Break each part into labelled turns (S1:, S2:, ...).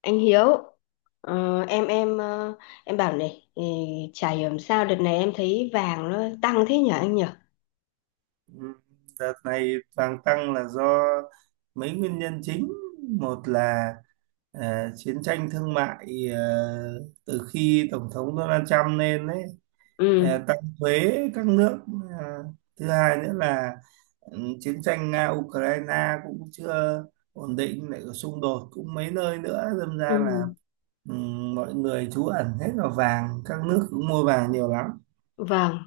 S1: Anh Hiếu em em bảo này chả hiểu làm sao đợt này em thấy vàng nó tăng thế nhỉ anh nhỉ.
S2: Ừ, đợt này vàng tăng là do mấy nguyên nhân chính. Một là chiến tranh thương mại từ khi Tổng thống Donald Trump lên đấy,
S1: Ừ.
S2: tăng thuế các nước. Ờ, Thứ hai nữa là chiến tranh Nga-Ukraine cũng chưa ổn định, lại có xung đột cũng mấy nơi nữa. Đâm
S1: Ừ.
S2: ra là ừ, mọi người trú ẩn hết vào vàng, các nước cũng mua vàng nhiều lắm.
S1: Vâng.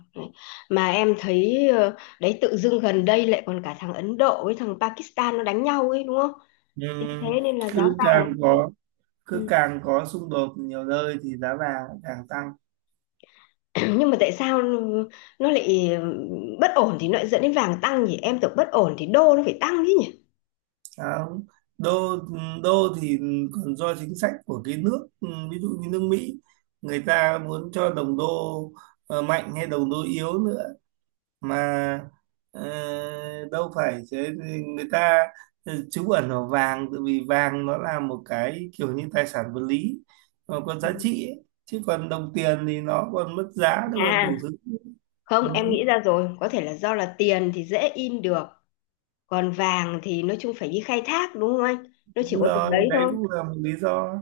S1: Mà em thấy đấy tự dưng gần đây lại còn cả thằng Ấn Độ với thằng Pakistan nó đánh nhau ấy đúng không?
S2: Ừ,
S1: Chính thế nên là giá
S2: cứ
S1: vàng.
S2: càng có cứ
S1: Ừ.
S2: càng có xung đột nhiều nơi thì giá vàng lại càng tăng.
S1: Nhưng mà tại sao nó lại bất ổn thì nó lại dẫn đến vàng tăng nhỉ? Em tưởng bất ổn thì đô nó phải tăng chứ nhỉ.
S2: Đó. Đô đô thì còn do chính sách của cái nước, ví dụ như nước Mỹ người ta muốn cho đồng đô mạnh hay đồng đô yếu nữa mà, ờ, đâu phải thế. Người ta trú ẩn vào vàng tại vì vàng nó là một cái kiểu như tài sản vật lý, nó có giá trị ấy. Chứ còn đồng tiền thì nó còn mất giá, nó còn đủ
S1: À
S2: thứ. Ừ.
S1: không, em nghĩ ra rồi, có thể là do là tiền thì dễ in được. Còn vàng thì nói chung phải đi khai thác đúng không anh? Nó chỉ
S2: Đúng
S1: có từng
S2: rồi,
S1: đấy
S2: đấy
S1: thôi.
S2: cũng là một lý do.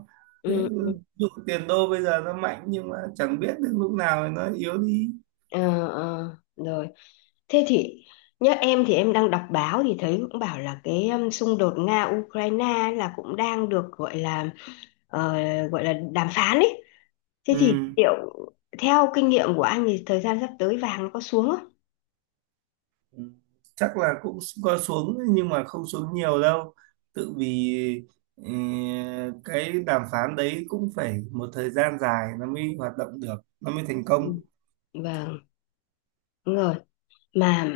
S2: Thế,
S1: Ừ,
S2: ví
S1: ừ.
S2: dụ tiền đô bây giờ nó mạnh nhưng mà chẳng biết đến lúc nào nó yếu đi.
S1: Ờ, ờ, rồi. Thế thì nhớ em thì em đang đọc báo thì thấy cũng bảo là cái xung đột Nga Ukraine là cũng đang được gọi là ờ, gọi là đàm phán ấy. Thế
S2: Ừ.
S1: thì liệu theo kinh nghiệm của anh thì thời gian sắp tới vàng nó có xuống không?
S2: Ừ. Chắc là cũng có xuống nhưng mà không xuống nhiều đâu. Tự vì ừ, cái đàm phán đấy cũng phải một thời gian dài nó mới hoạt động được, nó mới thành công.
S1: Ừ, vâng, đúng rồi mà.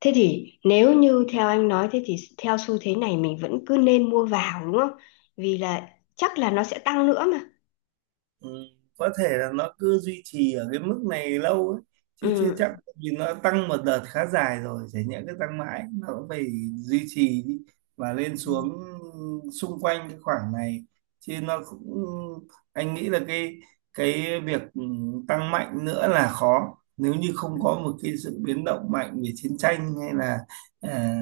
S1: Thế thì nếu như theo anh nói thế thì theo xu thế này mình vẫn cứ nên mua vào đúng không? Vì là chắc là nó sẽ tăng nữa mà.
S2: Ừ, có thể là nó cứ duy trì ở cái mức này lâu ấy. Chứ chưa
S1: Ừ.
S2: chắc, tại vì nó tăng một đợt khá dài rồi, chả nhẽ cứ tăng mãi, nó cũng phải duy trì đi và lên
S1: Ừ.
S2: xuống xung quanh cái khoảng này chứ. Nó cũng, anh nghĩ là cái việc tăng mạnh nữa là khó, nếu như không có một cái sự biến động mạnh về chiến tranh, hay là à,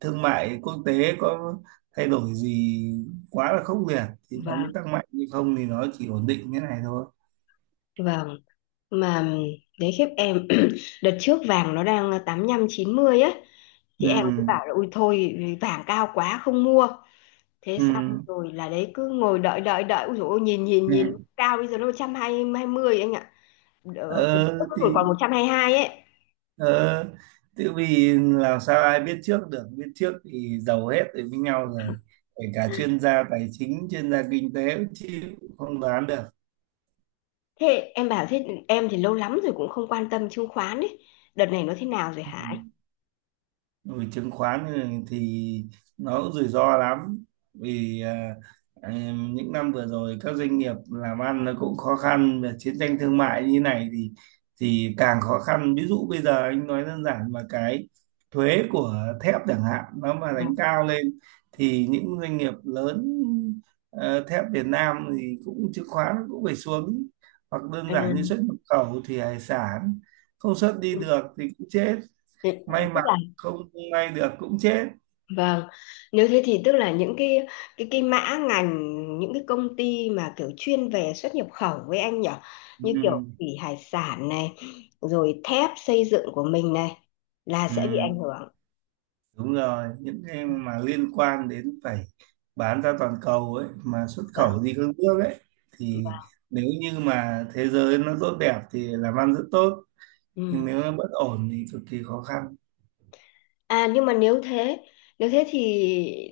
S2: thương mại quốc tế có thay đổi gì quá là khốc liệt thì nó mới
S1: Vâng,
S2: tăng mạnh, nhưng không thì nó chỉ ổn định thế này thôi.
S1: vâng. Mà đấy khiếp em đợt trước vàng nó đang 85 90 á. Thì em cứ
S2: Ừ.
S1: bảo là ui thôi vàng cao quá không mua. Thế
S2: Ừ.
S1: xong rồi là đấy cứ ngồi đợi đợi đợi ui dồi ôi nhìn nhìn nhìn
S2: Ừ.
S1: cao bây giờ nó 120 anh ạ. Tuần trước
S2: ờ
S1: nó
S2: thì
S1: còn 122 ấy.
S2: ờ tự vì làm sao ai biết trước được, biết trước thì giàu hết rồi với nhau rồi, kể cả chuyên gia tài chính, chuyên gia kinh tế cũng chịu, không đoán được.
S1: Thế em bảo thế em thì lâu lắm rồi cũng không quan tâm chứng khoán ấy. Đợt này nó thế nào rồi
S2: Ừ.
S1: hả anh?
S2: Ừ, chứng khoán thì nó cũng rủi ro lắm, vì những năm vừa rồi các doanh nghiệp làm ăn nó cũng khó khăn, và chiến tranh thương mại như này thì càng khó khăn. Ví dụ bây giờ anh nói đơn giản, mà cái thuế của thép chẳng hạn nó mà đánh
S1: Vâng.
S2: cao lên thì những doanh nghiệp lớn, thép Việt Nam thì cũng, chứng khoán cũng phải xuống, hoặc đơn
S1: Ừ,
S2: giản như xuất nhập khẩu thì hải sản không xuất đi
S1: ừ,
S2: được thì cũng chết,
S1: tức
S2: may mà
S1: là
S2: không may được cũng chết.
S1: vâng nếu thế thì tức là những cái cái mã ngành, những cái công ty mà kiểu chuyên về xuất nhập khẩu với anh nhở, như kiểu
S2: Ừ,
S1: thủy hải sản này rồi thép xây dựng của mình này là
S2: ừ,
S1: sẽ bị ảnh hưởng.
S2: đúng rồi, những cái mà liên quan đến phải bán ra toàn cầu ấy, mà xuất
S1: Vâng,
S2: khẩu đi các nước ấy thì,
S1: vâng,
S2: nếu như mà thế giới nó tốt đẹp thì làm ăn rất tốt, nhưng
S1: ừ.
S2: nếu nó bất ổn thì cực kỳ khó khăn.
S1: À nhưng mà nếu thế thì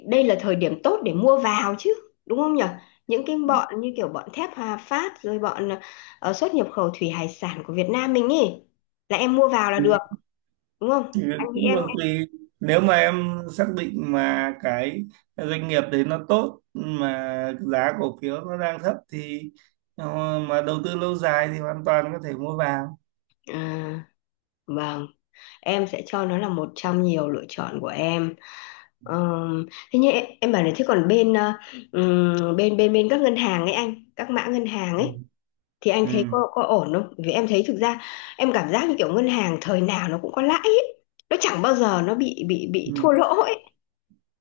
S1: đây là thời điểm tốt để mua vào chứ, đúng không nhở? Những cái bọn như kiểu bọn thép Hòa Phát rồi bọn xuất nhập khẩu thủy hải sản của Việt Nam mình ý là em mua vào là
S2: Ừ,
S1: được, đúng
S2: thì
S1: không? Anh chị
S2: cũng
S1: em
S2: còn tùy, nếu mà em xác định mà cái doanh nghiệp đấy nó tốt mà giá cổ phiếu nó đang thấp thì, mà đầu tư lâu dài thì hoàn toàn có thể mua vào.
S1: à, vâng, em sẽ cho nó là một trong nhiều lựa chọn của em. Thế nhưng em bảo này, thế còn bên bên các ngân hàng ấy anh, các mã ngân hàng ấy thì anh thấy
S2: Ừ,
S1: có ổn không? Vì em thấy thực ra em cảm giác như kiểu ngân hàng thời nào nó cũng có lãi ấy. Nó chẳng bao giờ nó bị bị thua
S2: ừ.
S1: lỗ ấy.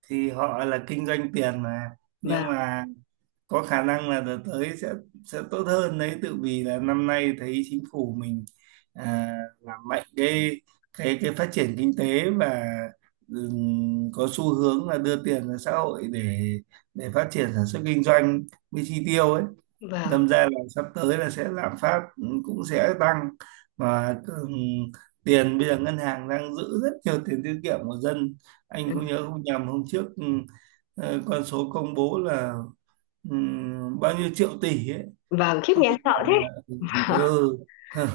S2: Thì họ là kinh doanh tiền mà, nhưng
S1: Vâng,
S2: mà có khả năng là đợt tới sẽ tốt hơn đấy, tự vì là năm nay thấy chính phủ mình à, làm mạnh cái cái phát triển kinh tế, và có xu hướng là đưa tiền ra xã hội để phát triển sản xuất kinh doanh với chi tiêu ấy.
S1: vâng.
S2: Đâm ra là sắp tới là sẽ lạm phát, cũng sẽ tăng. Và tiền bây giờ ngân hàng đang giữ rất nhiều tiền tiết kiệm của dân. Anh
S1: Ừ,
S2: không nhớ không nhầm hôm trước, con số công bố là ừ, bao nhiêu triệu tỷ ấy,
S1: vâng, khiếp
S2: mà bây
S1: nghe
S2: giờ
S1: sợ thế.
S2: là,
S1: Vâng.
S2: ừ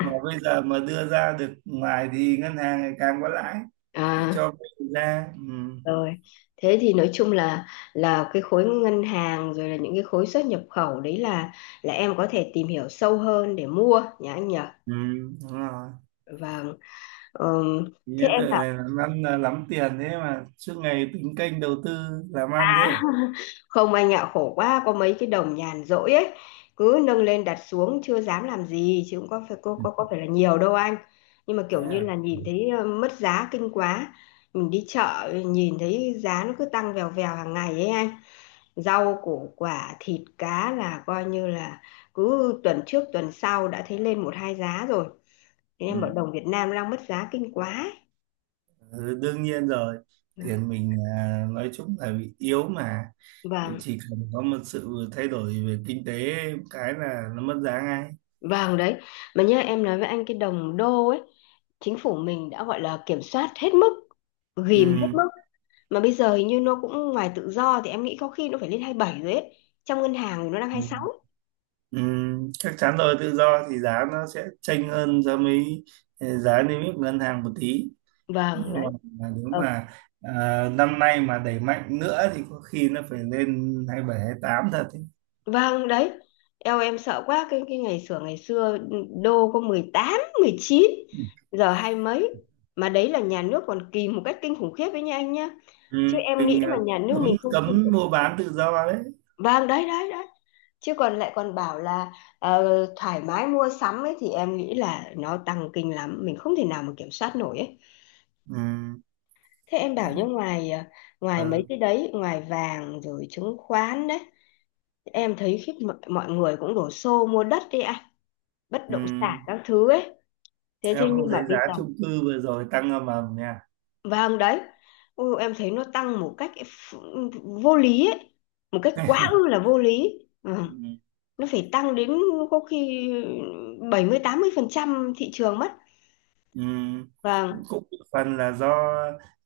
S2: mà bây giờ mà đưa ra được ngoài thì ngân hàng ngày càng có lãi, thì
S1: À,
S2: cho vay ra. Ừ.
S1: rồi. Thế thì nói chung là cái khối ngân hàng rồi là những cái khối xuất nhập khẩu đấy, là em có thể tìm hiểu sâu hơn để mua nhá anh nhỉ?
S2: Ừ, đúng rồi.
S1: Vâng. Thế
S2: Nghĩa tự
S1: em bảo
S2: làm ăn là lắm tiền thế mà suốt ngày tính kênh đầu tư làm ăn thế.
S1: không anh ạ, khổ quá, có mấy cái đồng nhàn rỗi ấy, cứ nâng lên đặt xuống chưa dám làm gì chứ cũng có phải có phải là nhiều đâu anh. Nhưng mà kiểu như
S2: Yeah.
S1: là nhìn thấy mất giá kinh quá. Mình đi chợ nhìn thấy giá nó cứ tăng vèo vèo hàng ngày ấy anh. Rau củ quả, thịt cá là coi như là cứ tuần trước tuần sau đã thấy lên một hai giá rồi. Thế em bảo
S2: Ừ.
S1: đồng Việt Nam đang mất giá kinh quá ấy.
S2: Ừ, đương nhiên rồi. Tiền mình nói chung là bị yếu mà.
S1: Vâng,
S2: Chỉ cần có một sự thay đổi về kinh tế, cái là nó mất giá ngay.
S1: vâng đấy. Mà nhớ em nói với anh cái đồng đô ấy, chính phủ mình đã gọi là kiểm soát hết mức, ghìm hết
S2: Ừ.
S1: mức mà bây giờ hình như nó cũng ngoài tự do thì em nghĩ có khi nó phải lên 27 rồi ấy, trong ngân hàng thì nó đang hai
S2: Ừ.
S1: mươi sáu.
S2: Ừ. Chắc chắn rồi, tự do thì giá nó sẽ chênh hơn so với, giá niêm yết của ngân hàng một tí.
S1: Vâng
S2: Nhưng mà
S1: đấy.
S2: nếu
S1: ờ,
S2: mà, năm nay mà đẩy mạnh nữa thì có khi nó phải lên 27-28 thật ấy.
S1: vâng đấy. Eo em sợ quá cái ngày xưa đô có 18, 19, giờ hai mấy, mà đấy là nhà nước còn kìm một cách kinh khủng khiếp đấy nha anh nhá.
S2: Ừ,
S1: Chứ em nghĩ
S2: mình
S1: mà nhà nước
S2: cấm
S1: mình không không,
S2: cấm mua bán tự do đấy.
S1: Vâng đấy đấy đấy. Chứ còn lại còn bảo là ờ, thoải mái mua sắm ấy thì em nghĩ là nó tăng kinh lắm, mình không thể nào mà kiểm soát nổi ấy.
S2: Ừ.
S1: Thế em bảo như
S2: Đấy.
S1: ngoài ngoài mấy
S2: Ừ.
S1: cái đấy, ngoài vàng rồi chứng khoán đấy, em thấy khiếp mọi người cũng đổ xô mua đất đi ạ, bất
S2: Ừ.
S1: động sản các thứ ấy. Thế thế
S2: Em không
S1: nhưng mà
S2: thấy
S1: bây
S2: giá
S1: giờ
S2: chung cư vừa rồi tăng ầm ầm nha.
S1: vâng đấy. Ôi, em thấy nó tăng một cách vô lý ấy, một cách quá ư là vô lý. Vâng,
S2: Ừ.
S1: nó phải tăng đến có khi 70 80% thị trường mất.
S2: Ừ.
S1: Vâng,
S2: Cũng một phần là do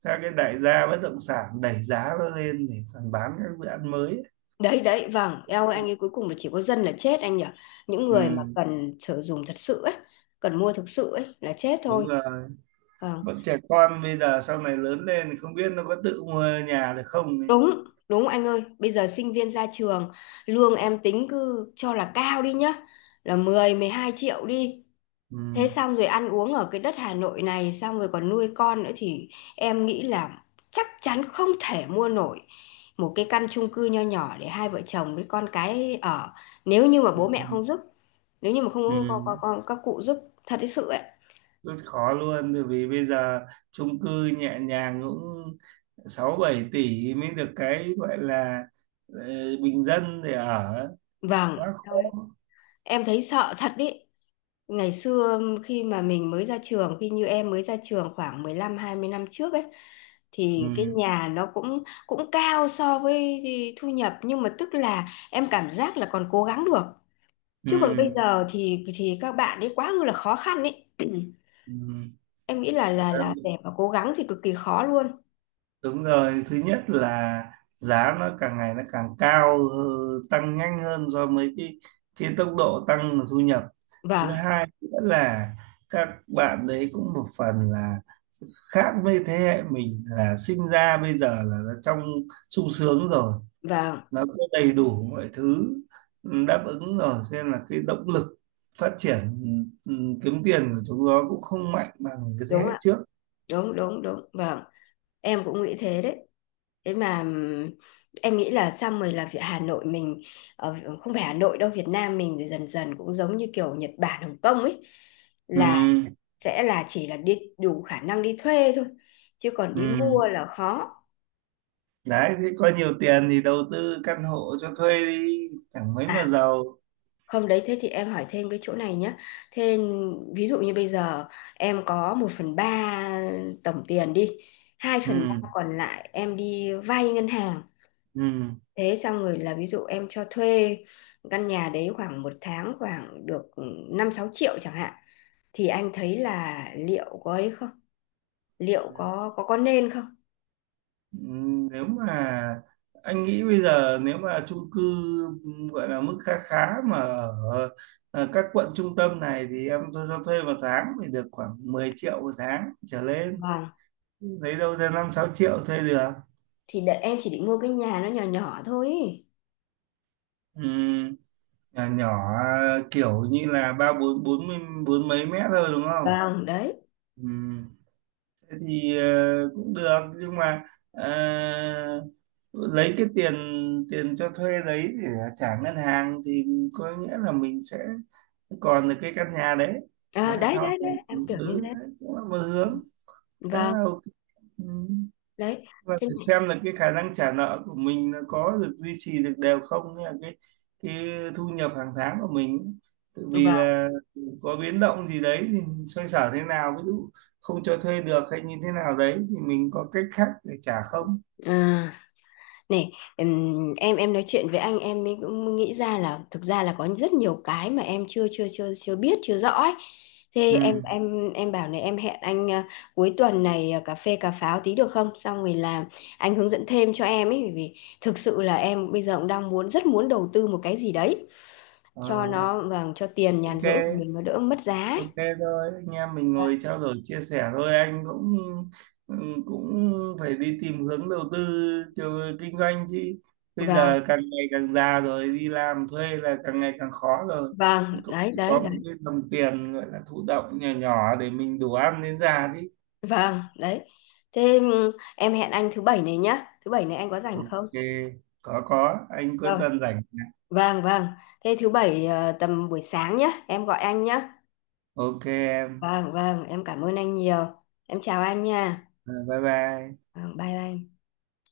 S2: các cái đại gia bất động sản đẩy giá nó lên để còn bán các dự án mới ấy.
S1: đấy đấy, vâng, eo ơi, anh ấy cuối cùng là chỉ có dân là chết anh nhỉ. Những
S2: Ừ.
S1: người mà cần sử dụng thật sự ấy, cần mua thực sự ấy là chết
S2: Đúng
S1: thôi.
S2: rồi,
S1: Vâng,
S2: bọn trẻ con bây giờ sau này lớn lên thì không biết nó có tự mua nhà được không ấy.
S1: đúng, đúng anh ơi, bây giờ sinh viên ra trường, lương em tính cứ cho là cao đi nhá, là 10 12 triệu đi.
S2: Ừ.
S1: Thế xong rồi ăn uống ở cái đất Hà Nội này, xong rồi còn nuôi con nữa thì em nghĩ là chắc chắn không thể mua nổi một cái căn chung cư nho nhỏ để hai vợ chồng với con cái ở nếu như mà
S2: Ừ.
S1: bố mẹ không giúp. Nếu như mà
S2: Ừ.
S1: không có các cụ giúp, thật đấy sự ấy.
S2: Rất khó luôn, bởi vì bây giờ chung cư nhẹ nhàng cũng 6-7 tỷ mới được cái gọi là, ờ, bình dân để ở,
S1: Vâng.
S2: quá khó.
S1: Thôi, em thấy sợ thật đấy. Ngày xưa khi mà mình mới ra trường, khi như em mới ra trường khoảng 15 20 năm trước ấy,
S2: Ừ.
S1: thì cái nhà nó cũng cũng cao so với thu nhập nhưng mà tức là em cảm giác là còn cố gắng được.
S2: Ừ.
S1: Chứ còn bây giờ thì các bạn ấy quá là khó khăn ấy. Em nghĩ là
S2: Ừ.
S1: để mà cố gắng thì cực kỳ khó luôn.
S2: Đúng rồi, thứ nhất là giá nó càng ngày nó càng cao, tăng nhanh hơn do mấy cái tốc độ tăng thu nhập. Thứ
S1: Vâng,
S2: hai nữa là các bạn đấy cũng một phần là khác với thế hệ mình, là sinh ra bây giờ là nó trong sung sướng rồi,
S1: vâng,
S2: nó có đầy đủ mọi thứ đáp ứng rồi, cho nên là cái động lực phát triển, ừ, ừ, kiếm tiền của chúng nó cũng không mạnh bằng cái thế
S1: đúng
S2: hệ
S1: ạ,
S2: trước.
S1: đúng đúng đúng, vâng, em cũng nghĩ thế đấy. Thế mà em nghĩ là xong rồi là Hà Nội mình ờ, không phải Hà Nội đâu, Việt Nam mình rồi dần dần cũng giống như kiểu Nhật Bản Hồng Kông ấy, là
S2: Ừ,
S1: sẽ là chỉ là đi đủ khả năng đi thuê thôi chứ còn
S2: ừ.
S1: đi mua là khó.
S2: Đấy thế có nhiều tiền thì đầu tư căn hộ cho thuê đi, chẳng mấy
S1: À
S2: mà giàu.
S1: không, đấy thế thì em hỏi thêm cái chỗ này nhé. Thế ví dụ như bây giờ em có 1/3 tổng tiền đi, hai
S2: Ừ,
S1: phần ba còn lại em đi vay ngân hàng.
S2: ừ,
S1: Thế xong rồi là ví dụ em cho thuê căn nhà đấy khoảng một tháng khoảng được 5 6 triệu chẳng hạn, thì anh thấy là liệu có ấy không? Liệu
S2: ừ.
S1: có nên không?
S2: Ừ, nếu mà anh nghĩ bây giờ nếu mà chung cư gọi là mức khá khá mà ở ở các quận trung tâm này thì em tôi cho thuê một tháng thì được khoảng 10 triệu một tháng trở lên,
S1: Vâng,
S2: lấy đâu ra 5-6 triệu thuê được.
S1: thì đợi em chỉ định mua cái nhà nó nhỏ nhỏ thôi. Ý.
S2: Ừ, nhà nhỏ kiểu như là ba bốn bốn mươi- bốn mấy mét thôi đúng không.
S1: Vâng, đấy.
S2: Ừ. Thì cũng được, nhưng mà ờ, lấy cái tiền, cho thuê đấy để trả ngân hàng thì có nghĩa là mình sẽ còn được cái căn nhà đấy.
S1: À,
S2: Mà
S1: đấy
S2: sau
S1: đấy
S2: này,
S1: đấy, em tưởng như thế.
S2: đấy cũng là một hướng khá
S1: Vâng,
S2: là ok. ừ
S1: đấy.
S2: và
S1: Thế
S2: phải
S1: này.
S2: xem là cái khả năng trả nợ của mình nó có được duy trì được đều không, hay là cái thu nhập hàng tháng của mình, tự vì
S1: Vâng.
S2: là có biến động gì đấy thì mình xoay sở thế nào, ví dụ không cho thuê được hay như thế nào đấy thì mình có cách khác để trả không.
S1: Ờ, này, em nói chuyện với anh em mới cũng nghĩ ra là thực ra là có rất nhiều cái mà em chưa chưa chưa chưa biết chưa rõ ấy. Thế em
S2: Ừ.
S1: em em bảo này em hẹn anh à, cuối tuần này à, cà phê cà pháo tí được không? Xong rồi là anh hướng dẫn thêm cho em ấy, bởi vì thực sự là em bây giờ cũng đang muốn rất muốn đầu tư một cái gì đấy
S2: Ờ,
S1: cho nó, vâng, cho tiền nhàn
S2: ok.
S1: rỗi của mình nó đỡ mất giá ấy.
S2: Ok thôi, anh em mình
S1: Vâng,
S2: ngồi trao đổi chia sẻ thôi, anh cũng ừ, cũng phải đi tìm hướng đầu tư kiểu kinh doanh chứ. Bây
S1: vâng,
S2: giờ càng ngày càng già rồi, đi làm thuê là càng ngày càng khó rồi. Thì
S1: vâng,
S2: cũng
S1: đấy đấy
S2: có một
S1: đấy.
S2: cái đồng tiền gọi là thụ động nhỏ nhỏ để mình đủ ăn đến già chứ.
S1: Vâng, đấy. Thế em hẹn anh thứ bảy này nhá. Thứ bảy này anh có rảnh không?
S2: Ok, có, anh cuối tuần rảnh.
S1: Vâng, vâng. Thế thứ bảy tầm buổi sáng nhé, em gọi anh nhé.
S2: Ok em,
S1: Vâng, vâng, em cảm ơn anh nhiều. Em chào anh nha.
S2: Ờ, bye bye.
S1: Vâng, bye bye.